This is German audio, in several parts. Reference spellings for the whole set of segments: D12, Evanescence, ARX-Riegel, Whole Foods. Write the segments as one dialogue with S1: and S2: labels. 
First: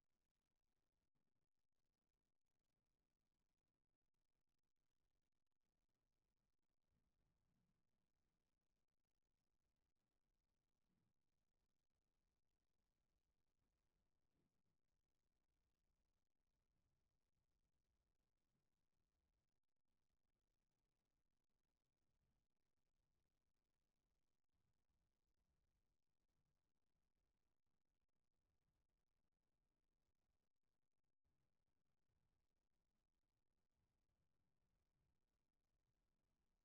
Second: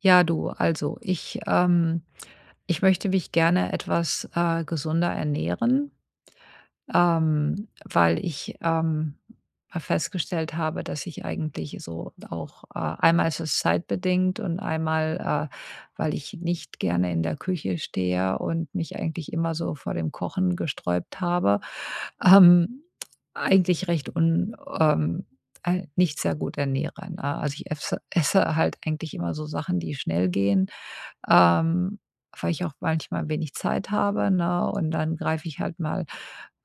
S1: Ja, du, also ich, ich möchte mich gerne etwas gesünder ernähren, weil ich festgestellt habe, dass ich eigentlich so auch einmal ist es zeitbedingt und einmal, weil ich nicht gerne in der Küche stehe und mich eigentlich immer so vor dem Kochen gesträubt habe, ähm, eigentlich recht un nicht sehr gut ernähre, ne? Also, ich esse halt eigentlich immer so Sachen, die schnell gehen ähm, weil ich auch manchmal wenig Zeit habe, ne? Und dann greife ich halt mal,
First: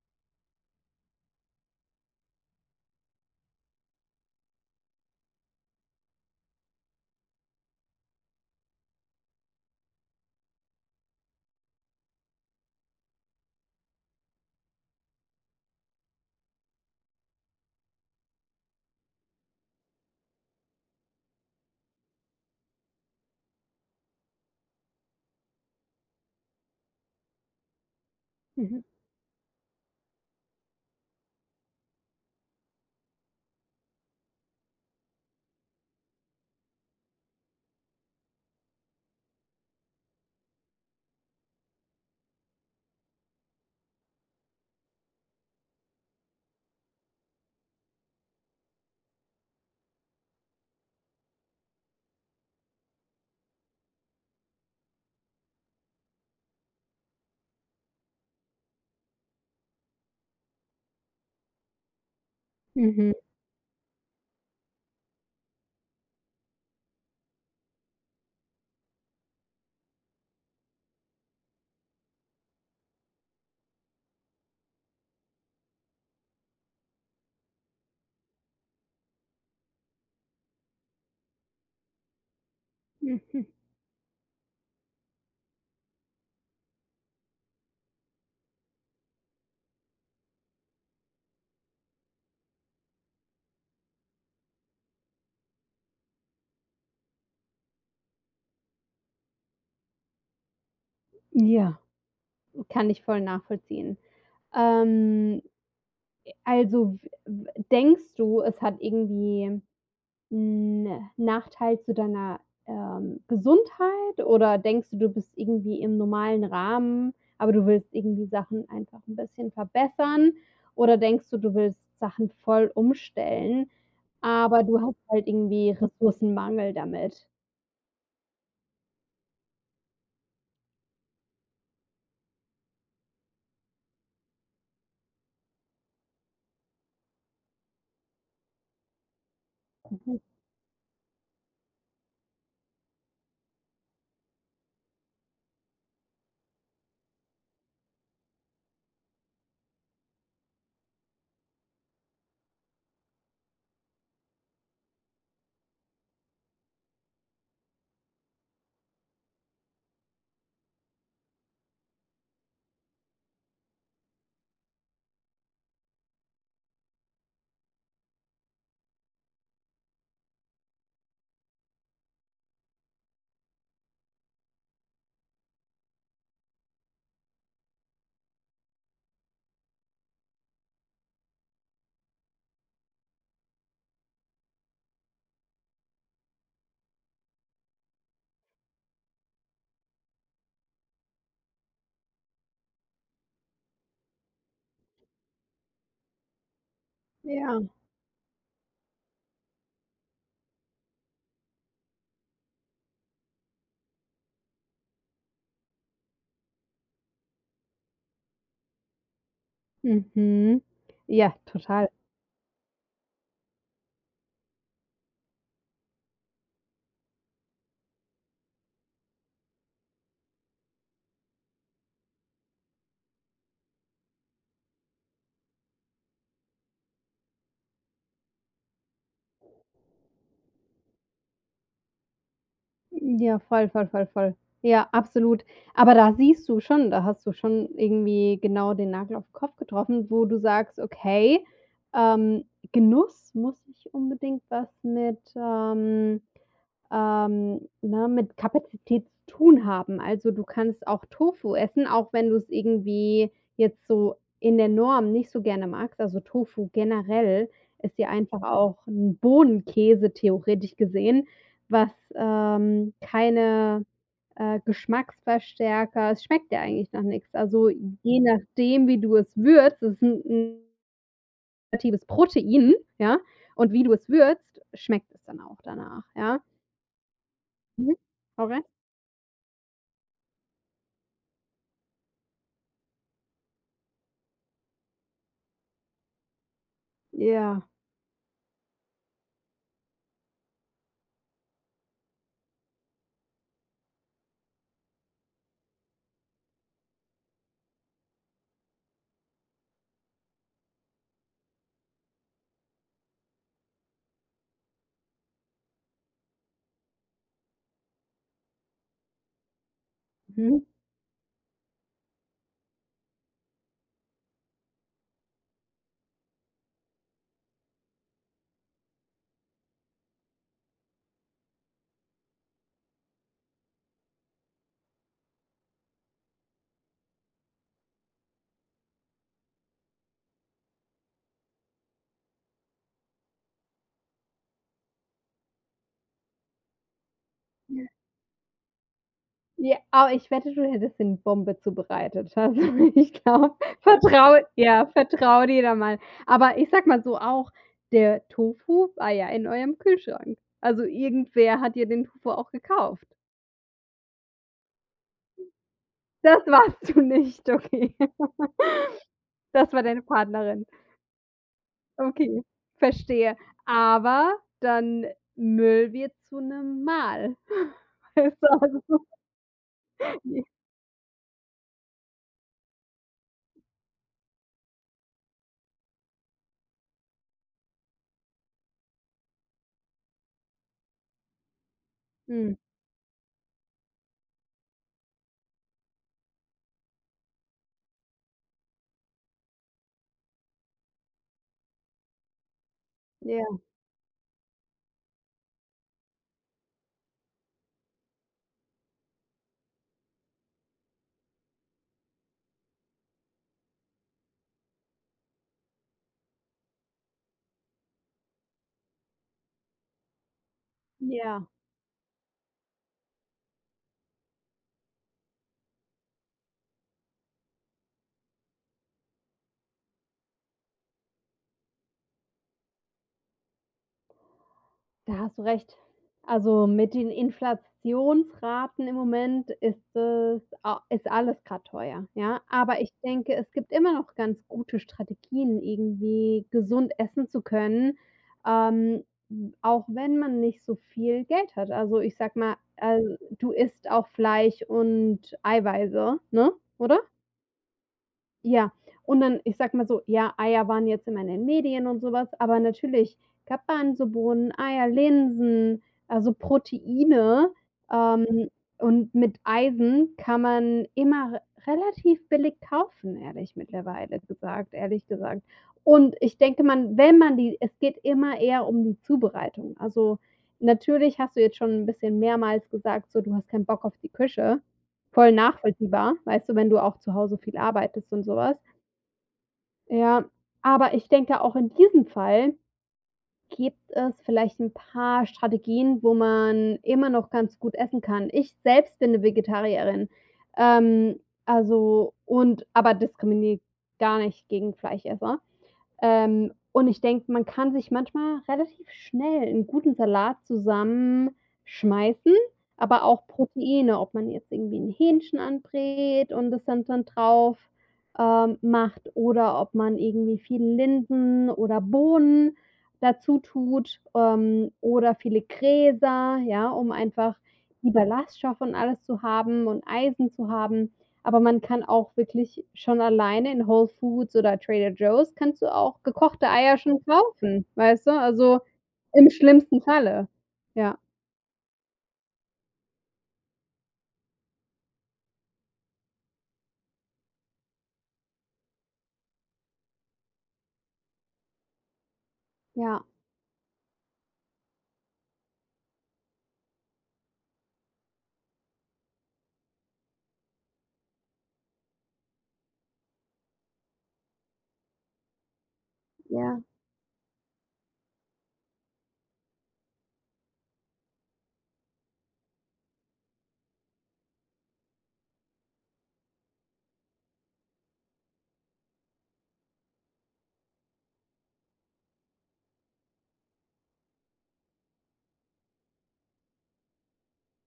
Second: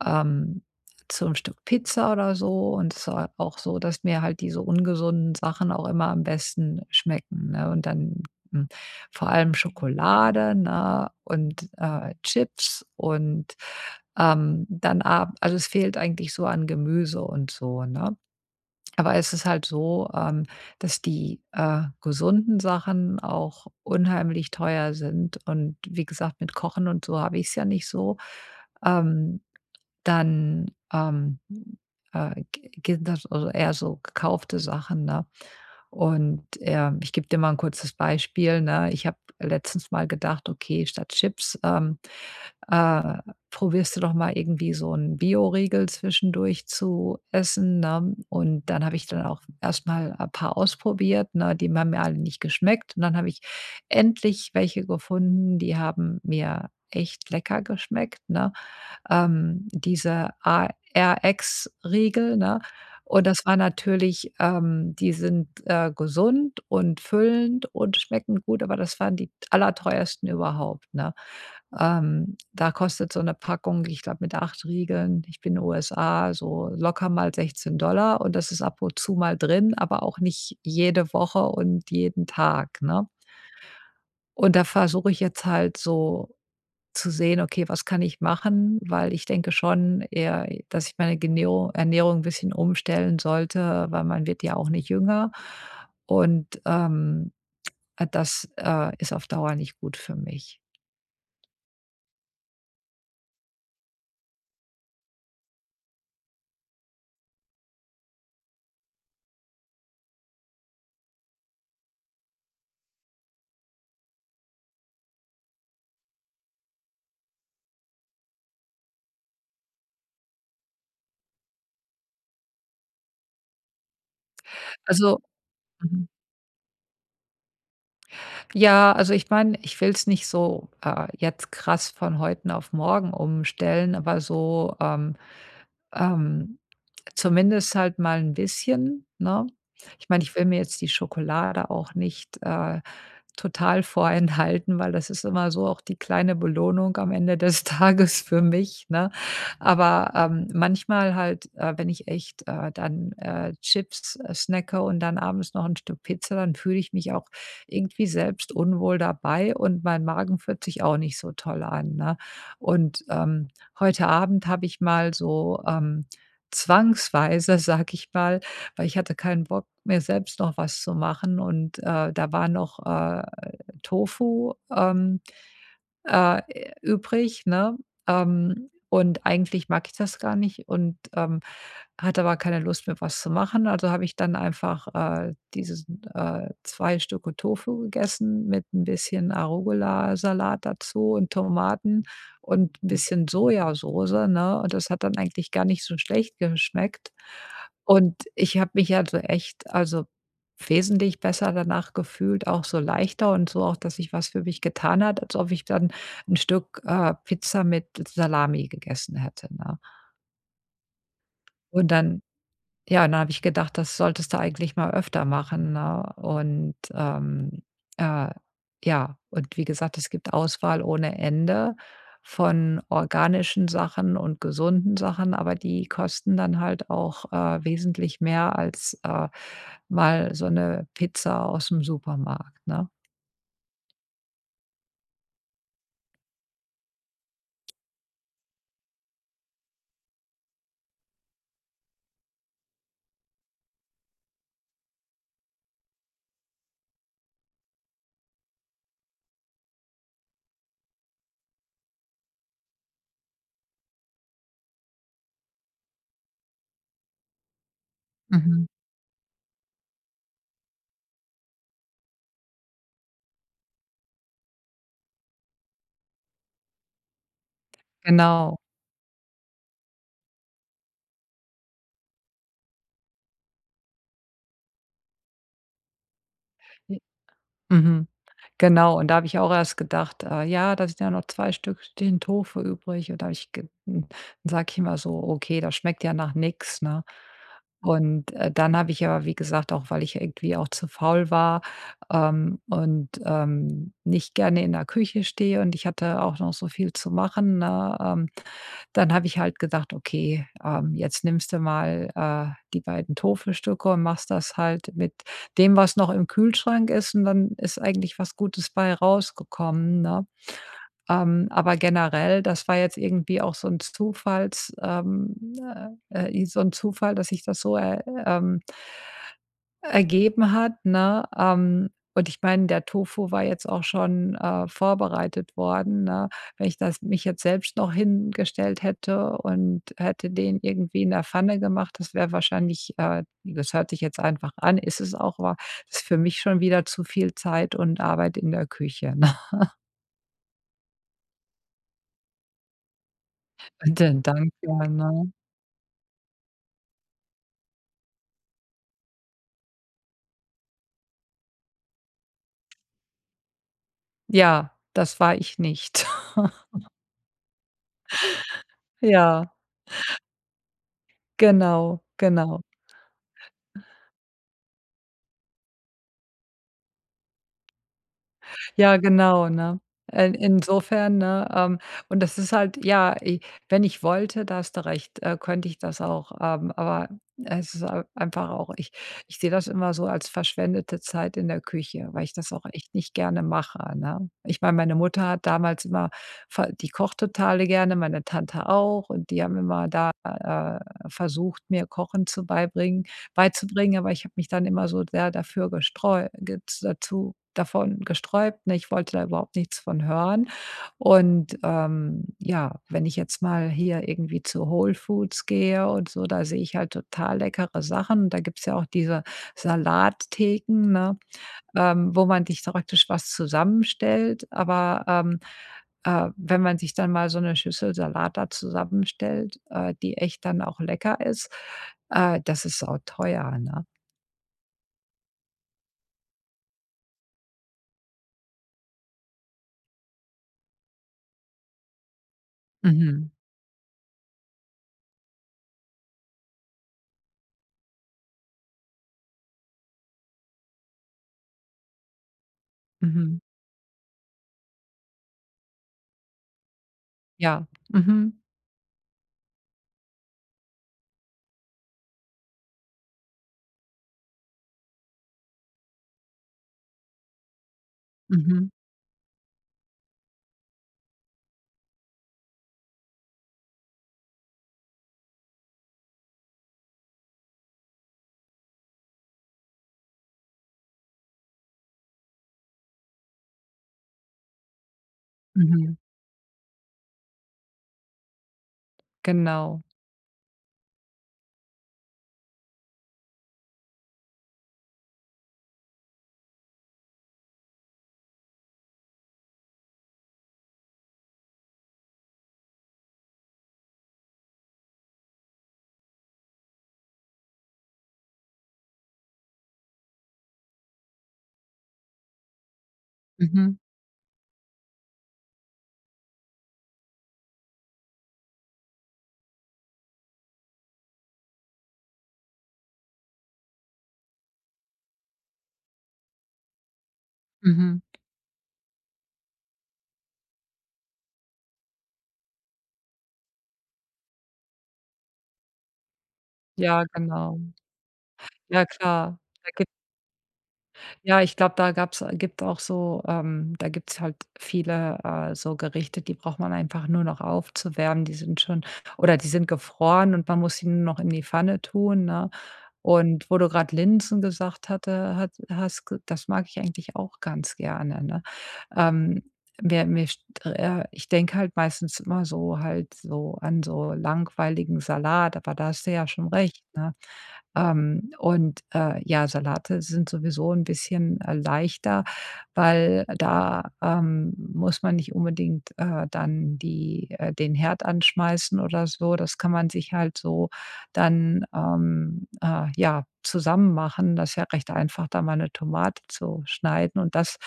S1: ähm, zu 'n Stück Pizza oder so. Und es war auch so, dass mir halt diese ungesunden Sachen auch immer am besten schmecken, ne? Und dann, hm, vor allem Schokolade, ne, und Chips und, dann ab also, es fehlt eigentlich so an Gemüse und so, ne? Aber es ist halt so, dass die gesunden Sachen auch unheimlich teuer sind und wie gesagt, mit Kochen und so habe ich es ja nicht so.
S2: Mhm,
S1: Ähm, dann, g geht das also eher so gekaufte Sachen, ne? Und ich gebe dir mal ein kurzes Beispiel, ne? Ich habe letztens mal gedacht: „Okay, statt Chips, äh, probierst du doch mal irgendwie so 'n Bioriegel zwischendurch zu essen, ne? Und dann habe ich dann auch erst mal ein paar ausprobiert, ne? Die haben mir alle nicht geschmeckt. Und dann habe ich endlich welche gefunden, die haben mir echt lecker geschmeckt, ne? Diese ARX-Riegel, ne?
S2: mhm,
S1: Und das war natürlich die sind gesund und füllend und schmecken gut, aber das waren die allerteuersten überhaupt, ne? Da kostet so eine Packung, ich glaube, mit 8 Riegeln, ich bin in USA, so locker mal 16. Und das ist ab und zu mal drin, aber auch nicht jede Woche und jeden Tag, ne?
S2: mhm.
S1: Und da versuche ich jetzt halt so zu sehen: „Okay, was kann ich machen?" Weil ich denke schon eher, dass ich meine Genero Ernährung ein bisschen umstellen sollte, weil man wird ja auch nicht jünger. Und das ist auf Dauer nicht gut für mich.
S2: Ja, kann ich voll nachvollziehen. Ähm, also, w w denkst du, es hat irgendwie 'n Nachteil zu deiner, Gesundheit, oder denkst du, du bist irgendwie im normalen Rahmen, aber du willst irgendwie Sachen einfach ein bisschen verbessern? Oder denkst du, du willst Sachen voll umstellen, aber du hast
S1: Also,
S2: halt irgendwie
S1: mhm.
S2: Ressourcenmangel damit?
S1: Ja, also ich meine, ich will es nicht so jetzt krass von heute auf morgen umstellen, aber so, ähm, zumindest halt mal ein bisschen, ne? Ich
S2: Mhm.
S1: meine, ich will mir jetzt die Schokolade auch nicht total vorenthalten, weil das ist immer so auch die kleine Belohnung am Ende des Tages für mich, ne? Aber manchmal halt, wenn ich echt dann Chips snacke und dann abends noch ein Stück Pizza, dann fühle ich mich auch irgendwie selbst unwohl dabei und mein Magen fühlt sich auch nicht so toll an, ne? Und heute Abend habe ich mal so zwangsweise, sag ich mal, weil ich hatte keinen Bock, mir selbst noch was zu machen und da war noch Tofu, übrig, ne? Und eigentlich mag ich das gar nicht und hatte aber keine Lust mehr, was zu machen. Also habe ich dann einfach diesen zwei Stücke Tofu gegessen mit ein bisschen Arugula-Salat dazu und Tomaten und ein bisschen Sojasauce, ne? Und das hat dann eigentlich gar nicht so schlecht geschmeckt.
S2: Ja.
S1: Und ich habe mich also echt also wesentlich besser danach gefühlt, auch so leichter und so auch, dass sich was für mich getan hat, als ob ich dann ein Stück Pizza mit Salami gegessen hätte, ne?
S2: Mhm. Ja, total.
S1: Und dann ja, dann habe ich gedacht, das solltest du eigentlich mal öfter machen, ne? Und, äh, ja, und wie gesagt, es gibt Auswahl ohne Ende von organischen Sachen und gesunden Sachen, aber die kosten dann halt auch wesentlich mehr als mal so eine Pizza aus dem Supermarkt, ne?
S2: Ja, voll, voll, voll, voll. Ja, absolut. Aber da siehst du schon, da hast du schon irgendwie genau den Nagel auf den Kopf getroffen, wo du sagst: „Okay, ähm, Genuss muss nicht unbedingt was mit, ne, mit Kapazität zu tun haben." Also, du kannst auch Tofu essen, auch wenn du es irgendwie jetzt so in der Norm nicht so gerne magst. Also, Tofu generell ist ja einfach
S1: Mhm.
S2: auch 'n Bohnenkäse, theoretisch gesehen, was, keine, Geschmacksverstärker, es schmeckt ja eigentlich nach nix. Also, je
S1: Genau.
S2: nachdem, wie du es würzt, es ist 'n natives Protein, ja, und wie du es würzt, schmeckt es dann auch danach, ja. Mhm.
S1: Mhm.
S2: Okay.
S1: Genau, und da habe ich auch erst gedacht, ja, da sind ja noch 2 Stück Tofu übrig und da habe ich sage ich immer so: „Okay, das schmeckt ja nach nix", ne?
S2: Ja,
S1: Und dann habe ich aber, wie gesagt, auch weil ich irgendwie auch zu faul war, und nicht gerne in der Küche stehe und ich hatte auch noch so viel zu machen, ne, dann habe ich halt gedacht, „Okay, jetzt nimmst du mal, die beiden Thofestücke und machst das halt mit dem, was noch im Kühlschrank ist", und dann ist eigentlich was Gutes bei rausgekommen, ne?
S2: mhm.
S1: Aber generell, das war jetzt irgendwie auch so ein Zufalls so ein Zufall, dass ich das so, ähm ergeben hat, ne? Und ich meine, der Tofu war jetzt auch schon vorbereitet worden, ne? Wenn ich das mich jetzt selbst noch hingestellt hätte und hätte den irgendwie in der Pfanne gemacht, das wäre wahrscheinlich, das hört sich jetzt einfach an, ist es auch, aber das ist für mich schon wieder zu viel Zeit und Arbeit in der Küche, ne?
S2: Ja, aber ich wette, du hättest dir 'ne Bombe zubereitet. Also, ich glaube,
S1: Und dann
S2: vertraue,
S1: danke,
S2: ja,
S1: ne?
S2: vertraue dir da mal. Aber ich sage mal so auch, der Tofu war ja in eurem Kühlschrank. Also, irgendwer hat dir den Tofu auch gekauft.
S1: Ja, das war ich nicht.
S2: Das warst du nicht, okay.
S1: Ja,
S2: Das war deine Partnerin.
S1: genau,
S2: Okay,
S1: genau.
S2: verstehe. Aber dann Müll wird zu 'nem Mahl. Weißt du,
S1: Ja,
S2: also,
S1: genau, ne? In
S2: j
S1: Insofern, ne, und das ist halt ja, i wenn ich wollte, da hast du recht, könnte ich das auch, aber es ist ei einfach auch ich sehe das immer so als verschwendete Zeit in der Küche, weil ich das
S2: mhm,
S1: auch echt nicht gerne mache, ne? Ich meine, meine Mutter hat damals immer ver die kocht total gerne, meine Tante auch und die haben immer da versucht, mir Kochen zu beibringen
S2: ja,
S1: beizubringen, aber ich habe mich dann immer so sehr dafür gestreu gez dazu davon gesträubt, ne? Ich wollte da überhaupt nichts von hören und ja, wenn ich jetzt mal hier irgendwie zu Whole Foods gehe und so, da sehe ich halt total leckere Sachen. Da gibt's ja auch diese Salattheken, ne?
S2: ja.
S1: Wo man sich praktisch was zusammenstellt. Aber, wenn man sich dann mal so eine Schüssel Salat da zusammenstellt, die echt dann auch lecker ist, das ist auch teuer, ne?
S2: Da hast du recht. Also, mit den Inflationsraten im Moment ist es a ist alles grad teuer, ja? Aber ich
S1: Mhm,
S2: denke, es gibt immer noch ganz gute Strategien, irgendwie gesund essen zu können, ähm, auch wenn man nicht so viel Geld hat. Also, ich sag mal,
S1: mhm,
S2: du isst auch Fleisch und Eiweiße, ne, oder?
S1: ja, mhm,
S2: Ja, und dann, ich sag mal so, ja, Eier waren jetzt immer in den Medien und so was, aber natürlich Garbanzobohnen, Eier, Linsen, also Proteine, ähm,
S1: mhm,
S2: und mit Eisen kann man immer relativ billig kaufen, ehrlich mittlerweile gesagt ehrlich gesagt. Und ich denke, man wenn man die es geht immer eher um die Zubereitung. Also, natürlich hast du jetzt schon 'n bisschen mehrmals gesagt, so, du hast keinen Bock auf die Küche. Voll
S1: mhm,
S2: nachvollziehbar, weißt du, wenn du auch zu Hause viel arbeitest und so was.
S1: genau.
S2: Ja, aber ich denke, auch in diesem Fall gibt es vielleicht 'n paar Strategien, wo man immer noch ganz gut essen kann. Ich selbst bin 'ne Vegetarierin, ähm, also, und aber diskriminiere gar nicht gegen Fleischesser. Und ich denke, man kann sich manchmal relativ schnell 'n guten Salat zusammenschmeißen, aber auch
S1: Mhm,
S2: Proteine, ob man jetzt irgendwie 'n Hähnchen anbrät und das dann drauf, macht, oder ob man irgendwie viel Linsen oder Bohnen dazu tut, oder viele Gräser, ja, um einfach die
S1: mhm.
S2: Ballaststoffe und alles zu haben und Eisen zu haben. Aber man kann auch wirklich schon alleine in Whole Foods oder Trader Joe's kannst du auch gekochte Eier schon
S1: Ja, genau.
S2: kaufen, weißt du? Also,
S1: Ja,
S2: im
S1: klar.
S2: schlimmsten
S1: Da
S2: Falle. Ja,
S1: Ja, ich glaube, da gab's, gibt auch so, da gibt's halt viele so Gerichte, die braucht man einfach nur noch aufzuwärmen. Die sind schon oder die sind gefroren und man muss sie nur noch in die Pfanne tun, ne?
S2: ja,
S1: Und wo du gerade Linsen gesagt hatte hat hast, g das mag ich eigentlich auch ganz gerne, ne? Ähm, mir mir st Ich denke halt meistens immer so halt so an so langweiligen Salat, aber da hast du ja schon
S2: ja,
S1: recht, ne? Und ja, Salate sind sowieso ein bisschen leichter, weil da muss man nicht unbedingt dann die den Herd anschmeißen oder so. Das kann man sich halt so dann, ja, zusammen machen. Das ist ja recht einfach, da mal eine Tomate zu schneiden und das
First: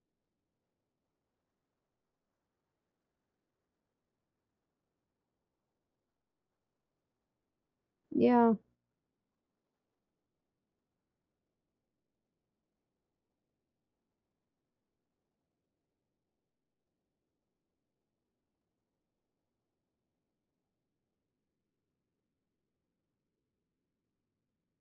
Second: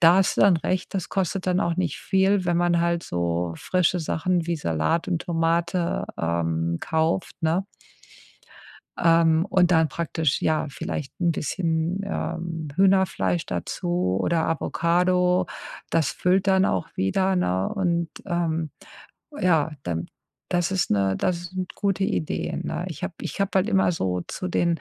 S1: da hast du dann recht, das kostet dann auch nicht viel, wenn man halt so frische Sachen wie Salat und Tomate kauft, ne?
S2: ja,
S1: Und dann praktisch, ja, vielleicht ein bisschen Hühnerfleisch dazu oder Avocado. Das füllt dann auch wieder, ne? Und ja, dann das sind gute Ideen, ne? Ich habe halt immer so zu den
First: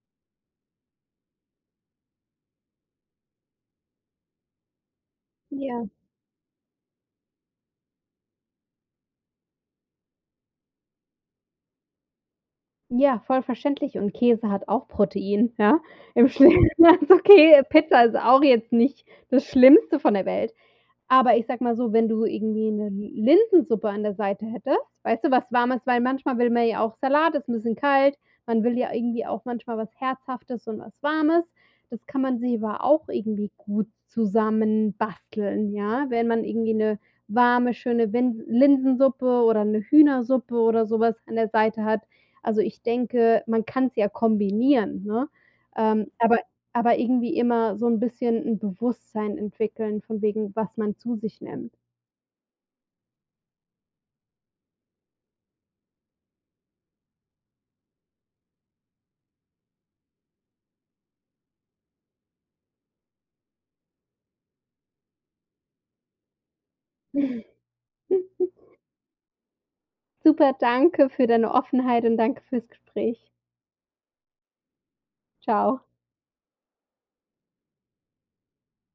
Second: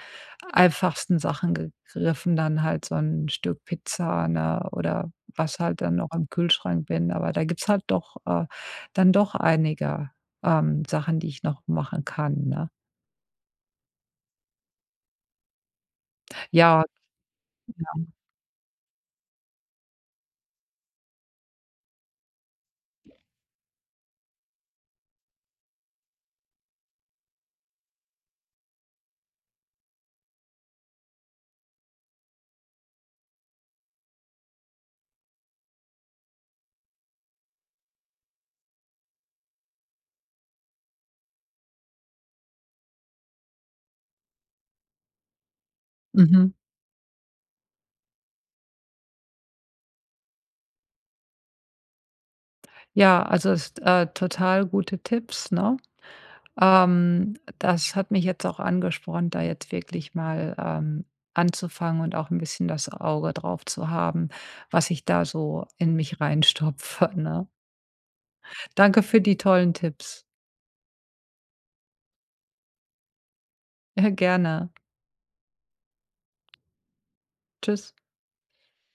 S1: einfachsten Sachen gegriffen, dann halt so ein Stück Pizza, ne, oder was halt
S2: ja,
S1: dann noch im Kühlschrank bin. Aber da gibt's halt doch dann doch einige Sachen, die ich noch machen kann, ne?
S2: ja, voll verständlich, und Käse hat auch Protein, ja? Im schlimmsten,
S1: Ja,
S2: also, okay, Pizza ist auch jetzt nicht das Schlimmste von der Welt. Aber ich sag mal so, wenn du irgendwie 'ne Linsensuppe an der Seite hättest, weißt du, was Warmes, weil manchmal will man ja auch Salat, ist 'n bisschen kalt. Man will ja irgendwie auch manchmal was Herzhaftes und was Warmes. Das kann man sich aber auch irgendwie gut zusammenbasteln, ja? Wenn man irgendwie 'ne warme, schöne Win Linsensuppe oder 'ne Hühnersuppe oder so was an der Seite hat. Also, ich denke, man kann's ja kombinieren, ne? Aber
S1: mhm.
S2: aber irgendwie immer so 'n bisschen 'n Bewusstsein entwickeln von wegen, was man zu sich nimmt.
S1: Ja, also ist total gute Tipps, ne? Das hat mich jetzt auch angespornt, da jetzt wirklich mal anzufangen und auch ein bisschen das Auge drauf zu haben, was ich da so in mich reinstopfe,
S2: Mhm.
S1: ne? Danke für die tollen Tipps.
S2: Super, danke für deine Offenheit und danke fürs Gespräch.
S1: Ja, gerne.
S2: Tschau.
S1: Tschüss.